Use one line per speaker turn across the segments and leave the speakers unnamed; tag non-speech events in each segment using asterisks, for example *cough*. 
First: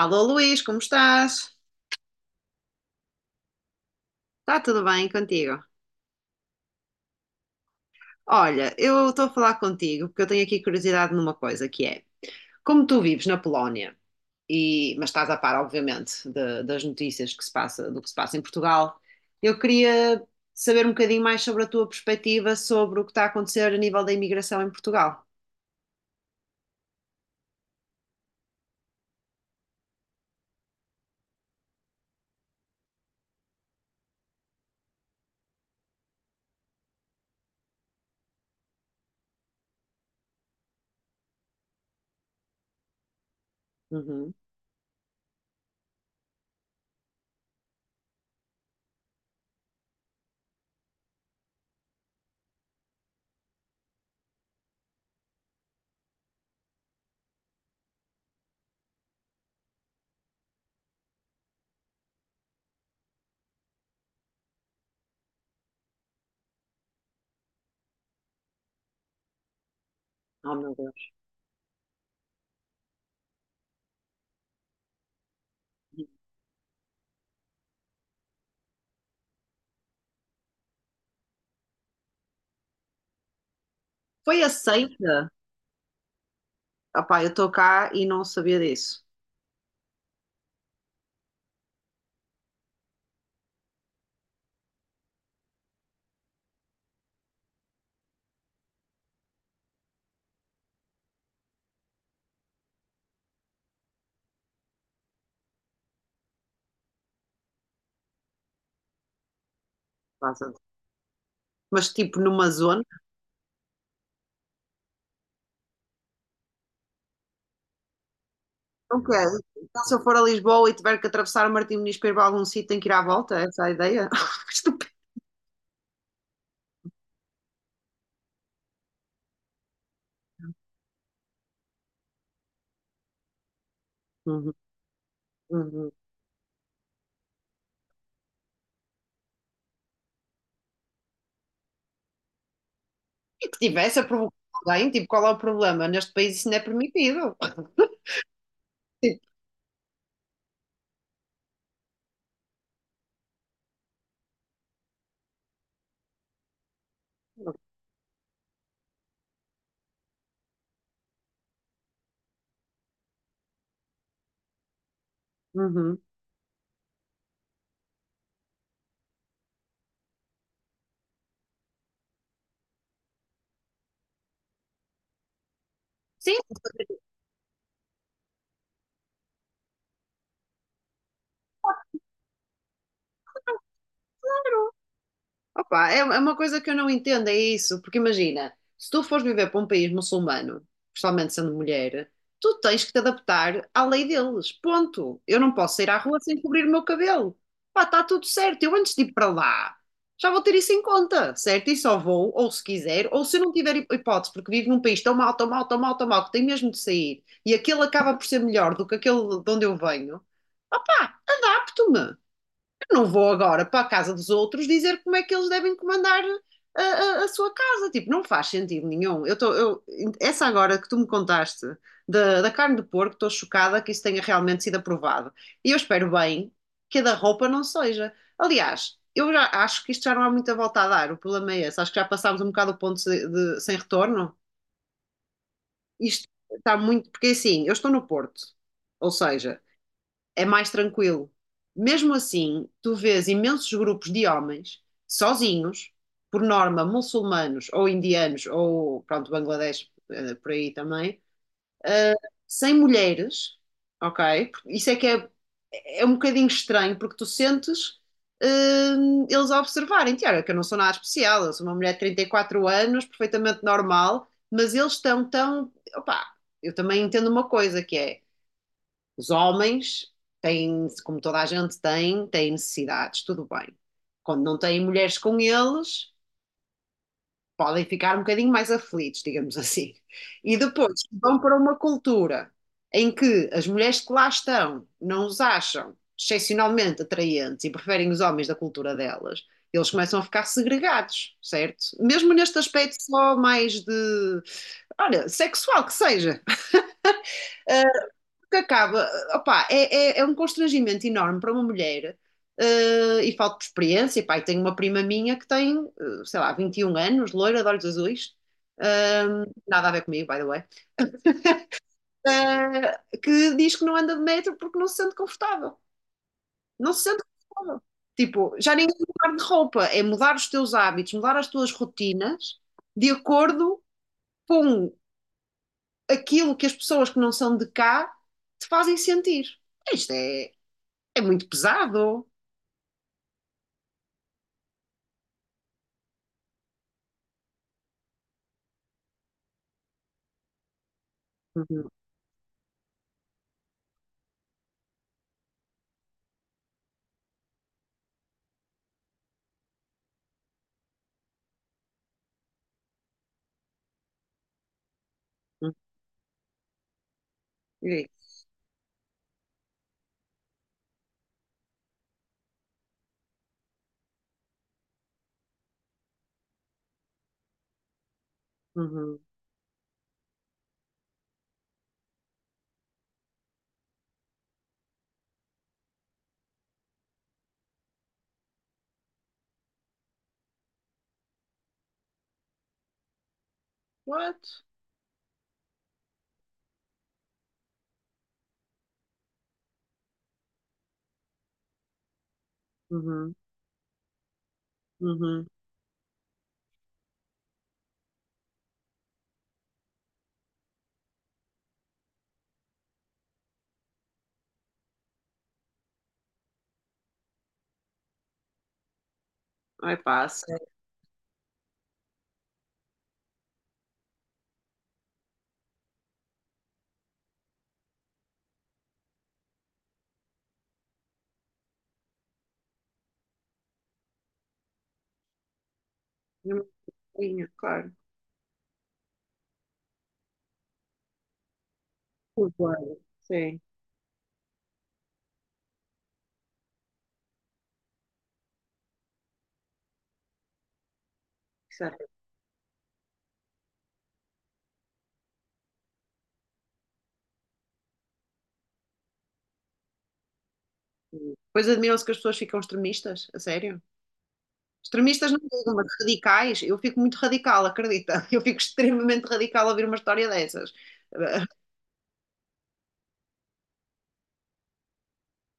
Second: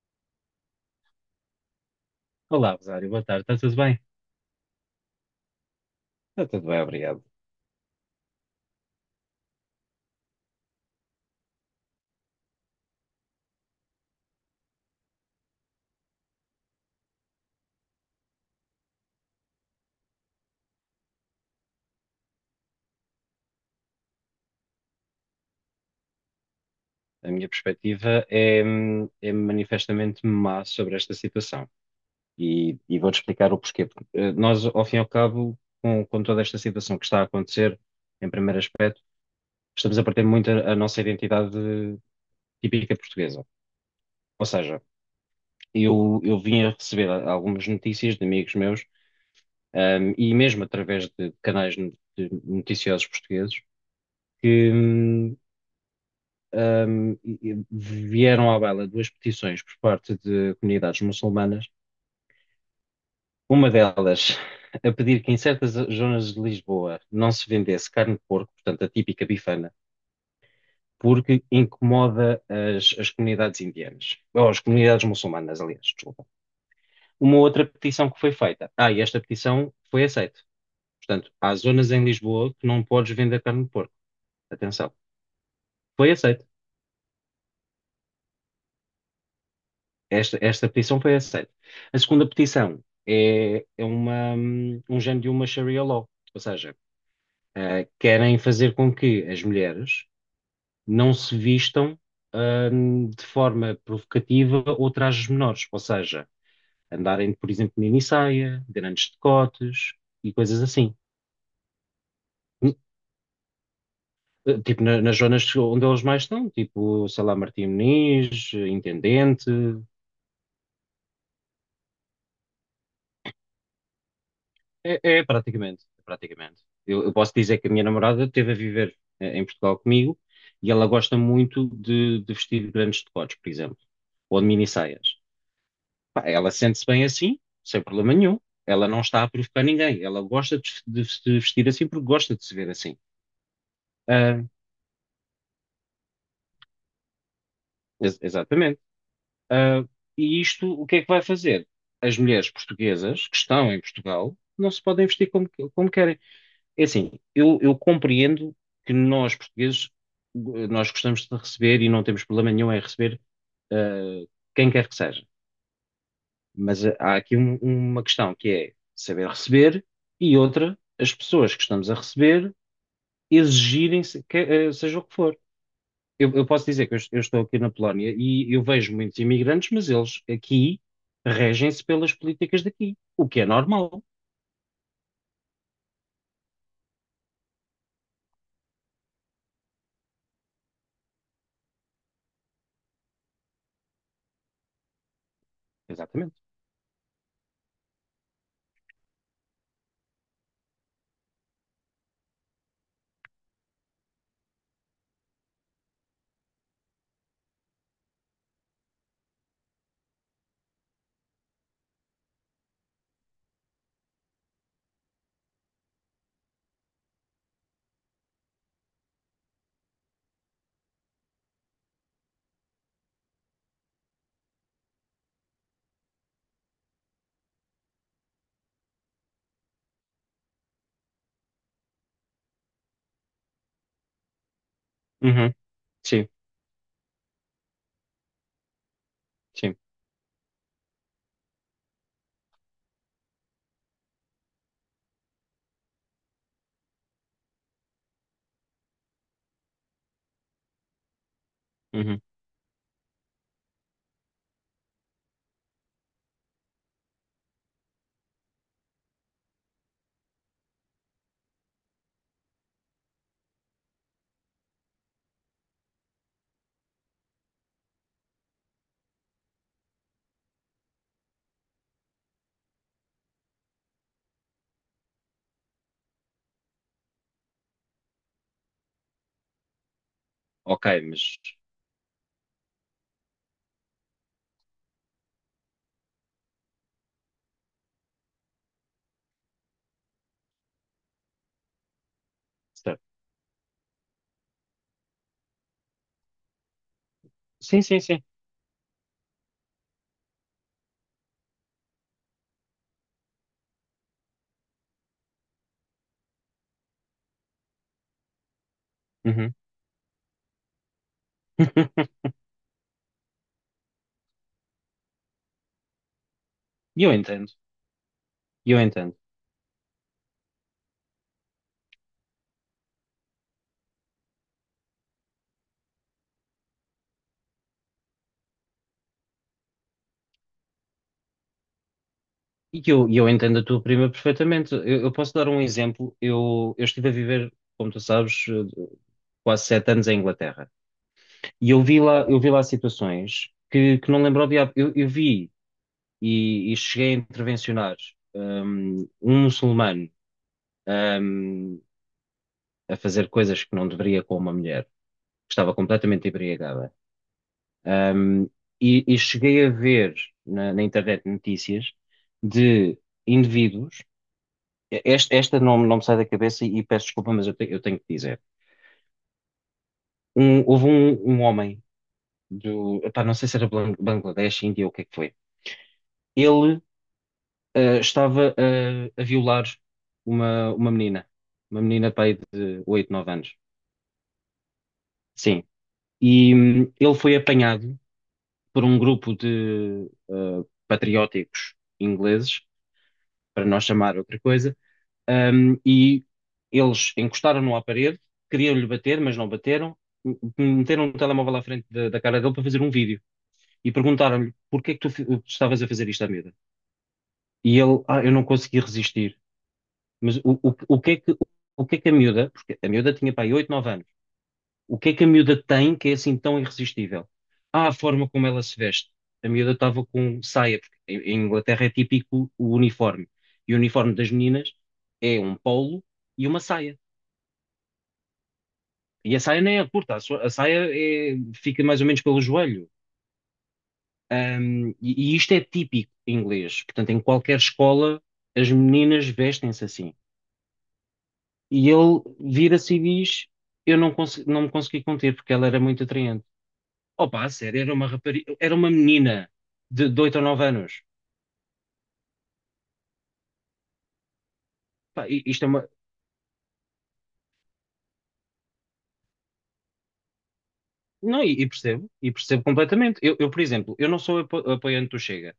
Alô Luís, como estás?
Olá, Rosário, boa tarde, está tudo bem?
Está tudo bem contigo?
Está tudo bem, obrigado.
Olha, eu estou a falar contigo porque eu tenho aqui curiosidade numa coisa que é, como tu vives na Polónia e mas estás a par, obviamente, das notícias que se passa, do que se passa em Portugal, eu queria saber um bocadinho mais sobre a tua perspectiva sobre o que está a acontecer a nível da imigração em Portugal.
A minha perspectiva é manifestamente má sobre esta situação e vou-te explicar o porquê. Porque, nós, ao fim e ao cabo, com toda esta situação que está a acontecer, em primeiro aspecto, estamos a perder muito a nossa identidade típica portuguesa.
Uhum.
Ou seja, eu vim a receber algumas notícias de amigos meus, e mesmo através de canais de noticiosos portugueses, que um, vieram à baila duas petições por parte de comunidades muçulmanas. Uma delas a pedir que em certas zonas de Lisboa não se vendesse carne de porco, portanto a típica bifana,
Oh, meu Deus.
porque incomoda as comunidades indianas, ou as comunidades muçulmanas, aliás, desculpa. Uma outra petição que foi feita. Ah, e esta petição foi aceita. Portanto, há zonas em Lisboa que não podes vender carne de porco.
Foi
Atenção.
aceita?
Foi aceita.
Opá, eu estou cá e não sabia disso.
Esta petição foi aceita. A segunda petição é um género de uma Sharia law, ou seja, querem fazer com que as mulheres não se vistam, de forma provocativa ou trajes menores, ou seja, andarem, por exemplo, mini saia, grandes decotes e coisas assim.
Mas tipo numa
Hum,
zona.
Tipo, nas zonas onde eles mais estão, tipo, sei lá, Martim Moniz,
Não quero.
Intendente.
Então, se eu for a Lisboa e tiver que atravessar o Martim Moniz para ir para algum sítio, tenho que ir à volta? Essa é a ideia? *laughs* Estúpido.
É praticamente, é praticamente. Eu posso dizer que a minha namorada esteve a viver em Portugal comigo e ela gosta muito de vestir grandes decotes, por exemplo, ou de
Uhum,
mini saias.
uhum.
Pá, ela sente-se bem assim, sem problema nenhum. Ela não está a provocar ninguém. Ela gosta de se vestir assim porque gosta de se ver assim.
E que tivesse a provocar
Ah,
alguém, tipo, qual é o problema? Neste país isso não é permitido. *laughs*
exatamente.
Tipo,
Ah, e isto, o que é que vai fazer? As mulheres portuguesas que estão em Portugal não se podem vestir como querem. É assim, eu compreendo que nós, portugueses, nós gostamos de receber e não temos problema nenhum em receber eh, quem quer que seja.
uhum.
Mas há aqui uma questão que é saber receber e outra, as pessoas que estamos a receber exigirem seja o que for. Eu,
Sim,
eu posso dizer que eu estou aqui na Polónia e eu vejo muitos imigrantes, mas eles aqui regem-se pelas políticas daqui, o que é normal.
claro. Opa, é uma coisa que eu não entendo, é isso. Porque imagina, se tu fores viver para um país muçulmano, principalmente sendo mulher, tu tens que te adaptar à lei deles. Ponto. Eu não posso sair à rua
Exatamente.
sem cobrir o meu cabelo. Pá, está tudo certo. Eu antes de ir para lá, já vou ter isso em conta, certo? E só vou, ou se quiser, ou se eu não tiver hipótese, porque vivo num país tão mal, tão mal, tão mal, tão mal, que tem mesmo de sair, e aquele acaba por ser melhor do que aquele de onde eu venho. Opá, adapto-me. Não vou agora para a casa dos outros dizer como é que eles devem comandar a sua casa. Tipo, não faz sentido nenhum. Essa agora que tu me contaste da carne de porco, estou chocada que isso tenha realmente sido aprovado. E eu espero bem que a da roupa não seja. Aliás, eu já acho que isto já não há muita volta a dar. O problema é esse. Acho que já passámos um bocado o ponto sem retorno.
Uhum.
Isto
Sim,
está muito. Porque assim, eu estou no Porto. Ou seja,
sim.
é mais tranquilo. Mesmo assim, tu vês imensos grupos de homens sozinhos, por norma muçulmanos ou indianos ou pronto, Bangladesh por aí também, eh,
Uhum.
sem mulheres, ok? Isso é que é, é um bocadinho estranho porque tu sentes eh, eles a observarem, olha, que eu não sou nada especial, eu sou uma mulher de 34 anos, perfeitamente normal, mas eles estão tão, opá, eu também entendo uma coisa que é os homens têm, como toda a gente tem, têm necessidades, tudo bem. Quando não têm mulheres com eles, podem ficar um bocadinho mais aflitos, digamos assim. E
Ok,
depois
mas.
vão para uma cultura em que as mulheres que lá estão não os acham excepcionalmente atraentes e preferem os homens da cultura delas, eles começam a ficar segregados, certo? Mesmo neste aspecto só mais de, olha, sexual que seja,
Sim, sim, sim.
que acaba, opá, é um constrangimento enorme para uma mulher e falta de experiência. Pá, e tenho uma prima minha que tem, sei lá, 21 anos, loira, de olhos azuis,
Uhum.
nada a ver comigo, by the way,
*laughs*
que diz que não anda de metro porque não se sente confortável. Não
E
se
eu
sente
entendo,
confortável. Tipo,
e
já
eu
nem é
entendo.
mudar de roupa, é mudar os teus hábitos, mudar as tuas rotinas de acordo com aquilo que as pessoas que não são de cá te fazem sentir. Isto é muito pesado.
E eu entendo a tua prima perfeitamente. Eu posso dar um exemplo. Eu estive a viver, como tu sabes, quase 7 anos em Inglaterra. E
Uhum,
eu vi lá situações que não lembro ao diabo. Eu vi e cheguei a intervencionar muçulmano hum, a fazer coisas que não deveria com uma mulher que
uhum.
estava completamente embriagada.
Isso.
Um, e cheguei a ver na internet notícias de indivíduos, esta não, não me sai da cabeça e, peço desculpa, mas eu tenho que dizer.
Uhum.
Houve um homem do, epá, não sei se era Bangladesh, Índia ou o que é que foi. Ele estava a violar uma menina, uma menina pá, aí de 8 9 anos.
What?
Sim. E ele foi apanhado por um grupo de patrióticos ingleses,
Uhum,
para não chamar outra coisa.
uhum.
E eles encostaram-no à parede, queriam-lhe bater, mas não bateram. m- Meteram um telemóvel à frente da cara dele para fazer um vídeo e perguntaram-lhe porquê é que tu estavas a fazer isto à miúda? E ele: ah, eu não consegui resistir.
Ai,
Mas o,
passa.
o, o que é que, o que é que a miúda, porque a miúda tinha para aí 8 9 anos, o que é que a miúda tem que é assim tão irresistível? Ah, a forma como ela se veste. A miúda estava com saia, porque em Inglaterra é típico o uniforme. E o uniforme das meninas é um polo e
É
uma
uma
saia.
coisinha, claro.
E a saia nem é curta, a saia fica mais ou menos pelo joelho.
Concordo. Sim,
E isto é típico inglês. Portanto, em qualquer escola, as meninas vestem-se assim. E
certo.
ele vira-se e diz: eu não, não me consegui conter porque ela era muito atraente. Opa, a sério, era uma rapariga, era uma menina de 8 ou 9 anos.
Pois admiram-se que as pessoas ficam extremistas, a sério?
Pá,
Extremistas não
isto é
digo, mas
uma.
radicais. Eu fico muito radical, acredita? *laughs* Eu fico extremamente radical a ouvir uma história dessas.
Não, e,
*laughs*
e percebo, e percebo completamente. Eu, por exemplo, eu não sou apoiante do Chega.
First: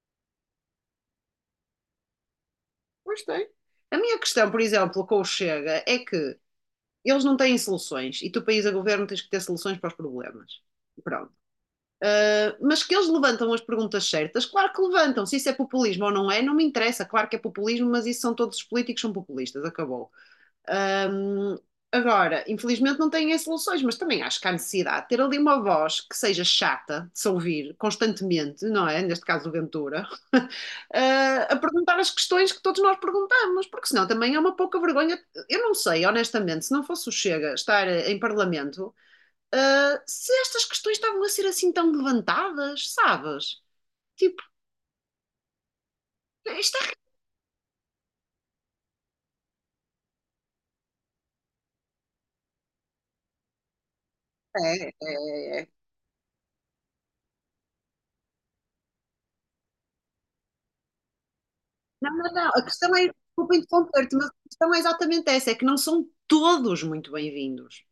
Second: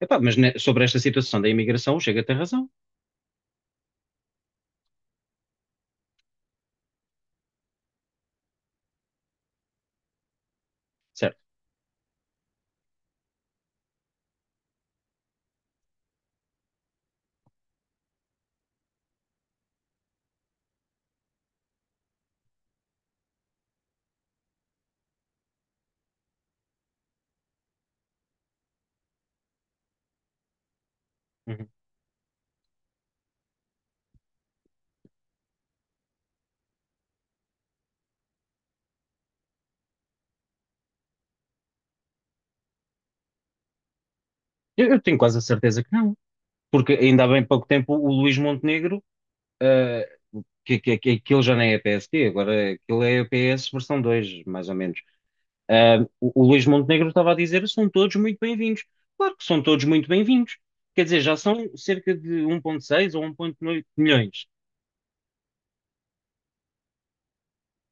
Epá, mas sobre esta situação da imigração, o Chega tem razão.
Pois tem. A minha questão, por exemplo, com o Chega é que eles não têm soluções e tu, país a governo, tens que ter soluções para os problemas. Pronto. Mas que eles levantam as perguntas certas, claro que levantam. Se isso é populismo ou não é, não me interessa. Claro que é populismo, mas isso são todos os políticos são populistas. Acabou. Um, Agora, infelizmente não têm as soluções, mas também acho que há necessidade de ter ali uma voz que seja chata de se ouvir constantemente, não é? Neste caso, o Ventura, *laughs* uh, a
Uhum.
perguntar as questões que todos nós perguntamos, porque senão também é uma pouca vergonha. Eu não sei, honestamente, se não fosse o Chega estar em parlamento se estas questões estavam a ser assim tão levantadas, sabes? Tipo,
Eu tenho quase a certeza que não,
isto
porque ainda há bem pouco tempo o Luís Montenegro, eh, que aquilo já nem é PSD, agora aquilo é PS versão dois, mais ou
é,
menos.
é, é, é
O Luís Montenegro estava a dizer: são todos muito bem-vindos. Claro que são todos muito bem-vindos. Quer dizer, já são cerca
Não, não,
de
não. A questão é,
1,6 ou
desculpa
1,9
interromper-te, mas a
milhões.
questão é exatamente essa, é que não são todos muito bem-vindos.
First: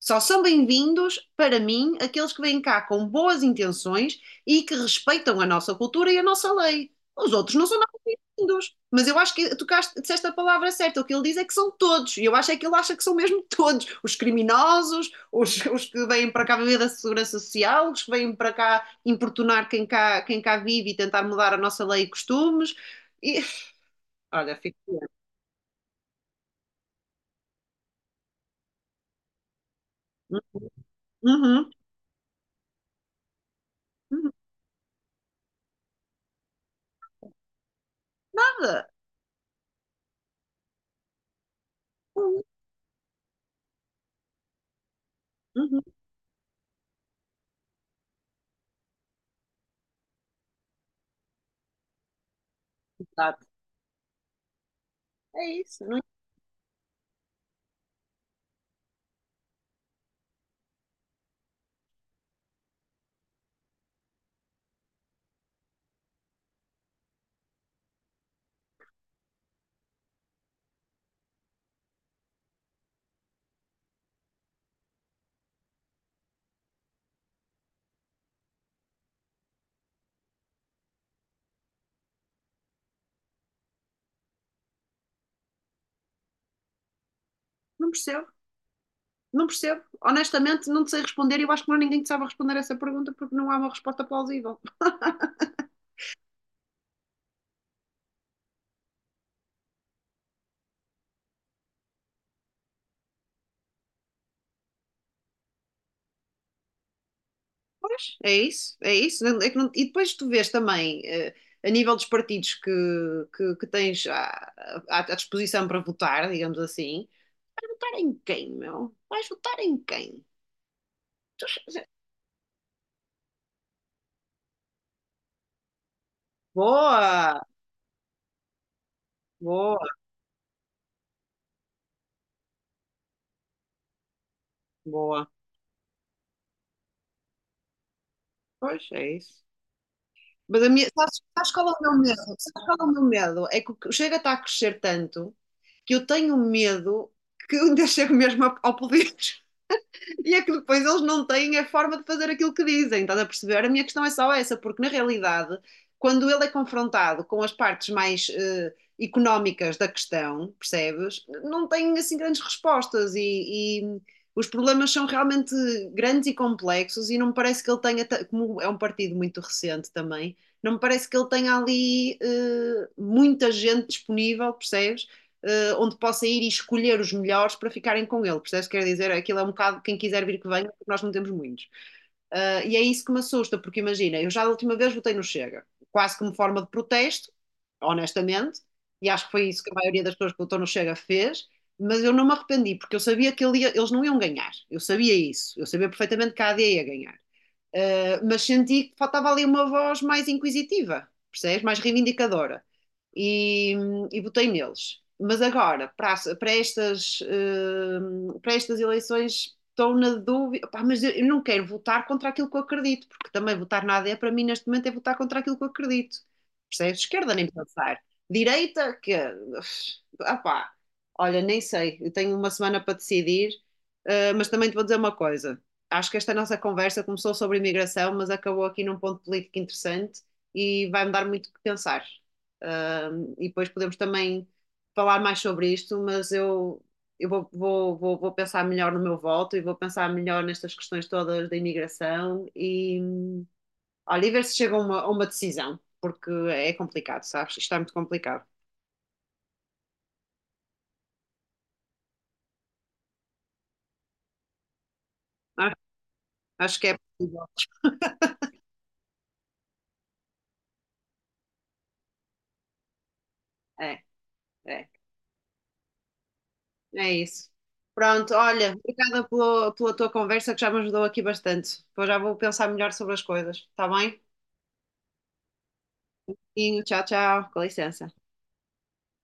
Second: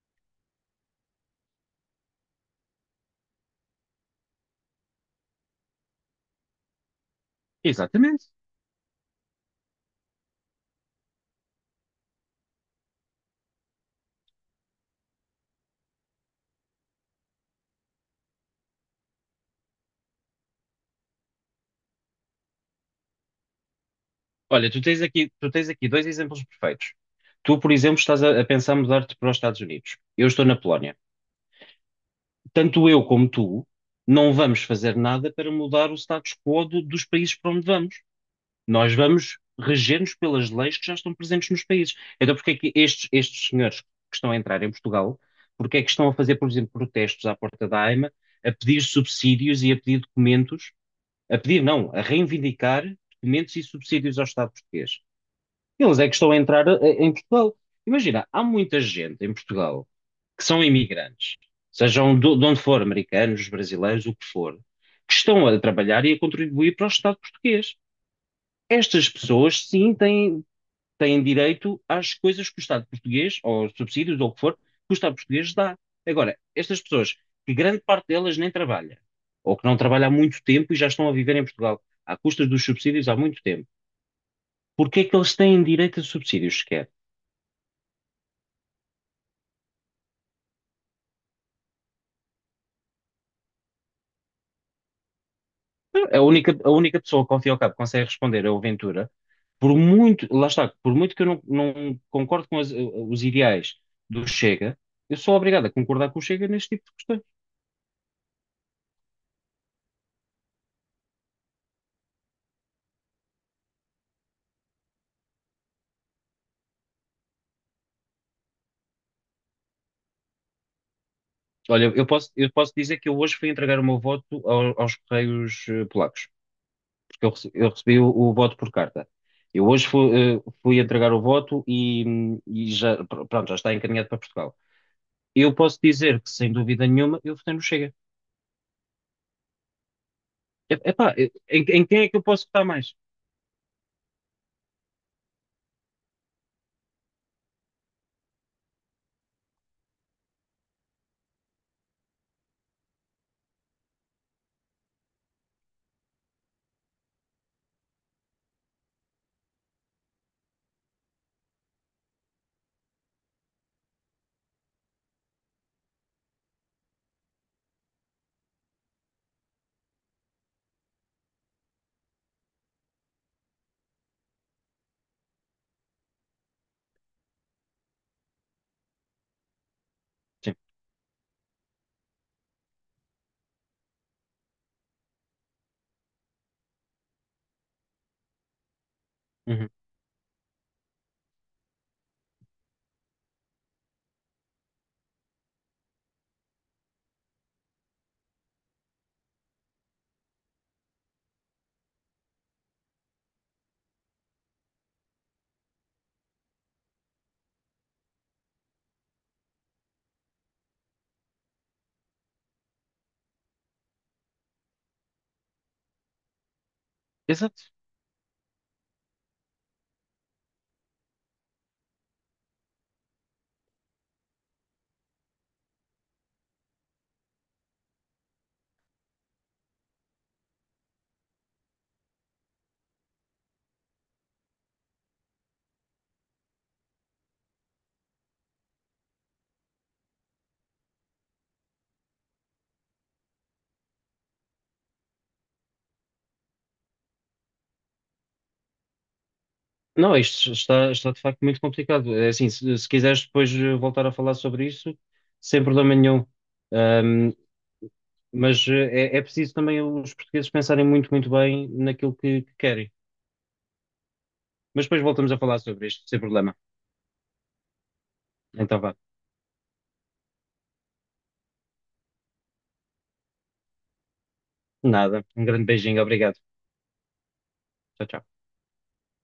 Só são bem-vindos, para mim, aqueles que vêm cá com boas intenções e que respeitam a nossa cultura e a nossa lei. Os outros não são nada
Exatamente.
bem-vindos. Mas eu acho que tu disseste a palavra certa. O que ele diz é que são todos. E eu acho é que ele acha que são mesmo todos. Os criminosos, os que vêm para cá viver da segurança social, os que vêm para cá importunar quem cá vive e tentar mudar a nossa lei e costumes. E olha,
Olha,
fico.
tu tens aqui dois exemplos perfeitos. Tu, por exemplo, estás a pensar mudar-te para os Estados Unidos. Eu estou na Polónia.
Uhum,
Tanto eu como tu
uhum.
não vamos fazer nada para mudar o status quo dos países para onde vamos.
Nada.
Nós vamos reger-nos pelas leis que já estão presentes nos países. Então,
Uhum,
porque é que estes senhores que estão a entrar em Portugal, porque
uhum,
é que estão a fazer, por exemplo, protestos à porta da AIMA, a pedir subsídios e a pedir documentos, a pedir, não, a reivindicar
exato.
documentos e subsídios ao Estado português?
É isso.
Eles
Não,
é que estão a entrar em Portugal. Imagina, há muita gente em Portugal que são imigrantes, sejam de onde for, americanos, brasileiros, o que for, que estão a trabalhar e a contribuir para o Estado português. Estas pessoas, sim, têm direito às coisas que o Estado português, ou aos subsídios, ou o que for, que o Estado português dá. Agora, estas pessoas, que grande parte delas nem trabalha, ou que não trabalha há muito tempo e já estão a viver em Portugal, à custa dos subsídios há muito tempo, porque é que eles têm direito a subsídios sequer?
não percebo. Não percebo. Honestamente, não te sei responder e eu acho que não há ninguém que saiba responder essa pergunta porque não há uma resposta plausível.
A única pessoa que ao fim e ao cabo consegue responder é o Ventura, por muito, lá está, por muito que eu não, não concordo com os ideais do Chega, eu sou obrigado a concordar com o Chega neste tipo de questões.
Pois, é isso, é isso. Não- é que não- E depois tu vês também, a nível dos partidos que tens à disposição para votar, digamos assim, votar em quem, meu? Vais votar em quem? Tu-
Olha, eu posso dizer que eu hoje fui entregar o meu voto aos Correios Polacos, porque eu,
Boa,
rece- eu recebi o voto por carta. Eu
boa,
hoje fui entregar o voto e já, pronto, já está encaminhado para Portugal.
boa.
Eu posso dizer que, sem dúvida nenhuma, eu votei no Chega.
Pois, é isso. Mas a
É,
minha,
Epá,
sabes, sabes
em,
qual é o
em
meu
quem é
medo?
que eu
Sabes
posso votar
qual é o
mais?
meu medo? É que o Chega está a crescer tanto que eu tenho medo que eu dia chego mesmo ao poder. E é que depois eles não têm a forma de fazer aquilo que dizem, estás a perceber? A minha questão é só essa, porque na realidade, quando ele é confrontado com as partes mais económicas da questão, percebes? Não tem assim grandes respostas e os problemas são realmente grandes e complexos e não me parece que ele tenha, como é um partido muito recente também, não me parece que ele tenha ali muita gente disponível, percebes? Onde possa ir e escolher os melhores para ficarem com ele. Percebes? Quer dizer, aquilo é um bocado quem quiser vir que
Sim.
venha, porque nós não temos muitos. E é isso que me assusta, porque imagina, eu já da última vez votei no Chega, quase como forma de protesto, honestamente, e acho que foi isso
Uhum.
que a maioria das pessoas que votou no Chega fez, mas eu não me arrependi, porque eu sabia que ele ia, eles não iam ganhar, eu sabia isso, eu sabia perfeitamente que a AD ia ganhar. Mas senti que faltava ali uma voz mais inquisitiva, percebes? Mais reivindicadora. E, e votei neles. Mas agora, para estas eleições, estou na dúvida. Pá, mas eu não quero votar contra aquilo que eu acredito, porque também votar na AD para mim neste momento é votar contra aquilo que eu acredito. Percebes? Esquerda nem
Exato.
pensar. Direita, que. Ah, pá. Olha, nem sei. Eu tenho uma semana para decidir, mas também te vou dizer uma coisa, acho que esta nossa conversa começou sobre imigração, mas acabou aqui num ponto político interessante e vai-me dar muito o que pensar. E depois podemos também falar mais sobre isto, mas eu vou pensar melhor no meu voto e vou pensar melhor nestas questões todas da imigração e olha, e ver se chega a uma, decisão, porque é complicado, sabes? Isto é muito complicado.
Não, isto está, de facto muito complicado. É assim, se quiseres depois voltar a falar sobre isso, sem
Acho,
problema nenhum.
acho que é
Ahm,
possível.
mas é preciso também os portugueses pensarem muito, muito bem naquilo que querem.
É,
Mas
é.
depois voltamos a falar sobre isto, sem problema.
É isso. Pronto, olha,
Então vá.
obrigada pela tua conversa que já me ajudou aqui bastante. Depois já vou pensar melhor sobre as coisas, está bem?
Nada. Um grande beijinho. Obrigado.
E tchau, tchau, com
Tchau,
licença.
tchau.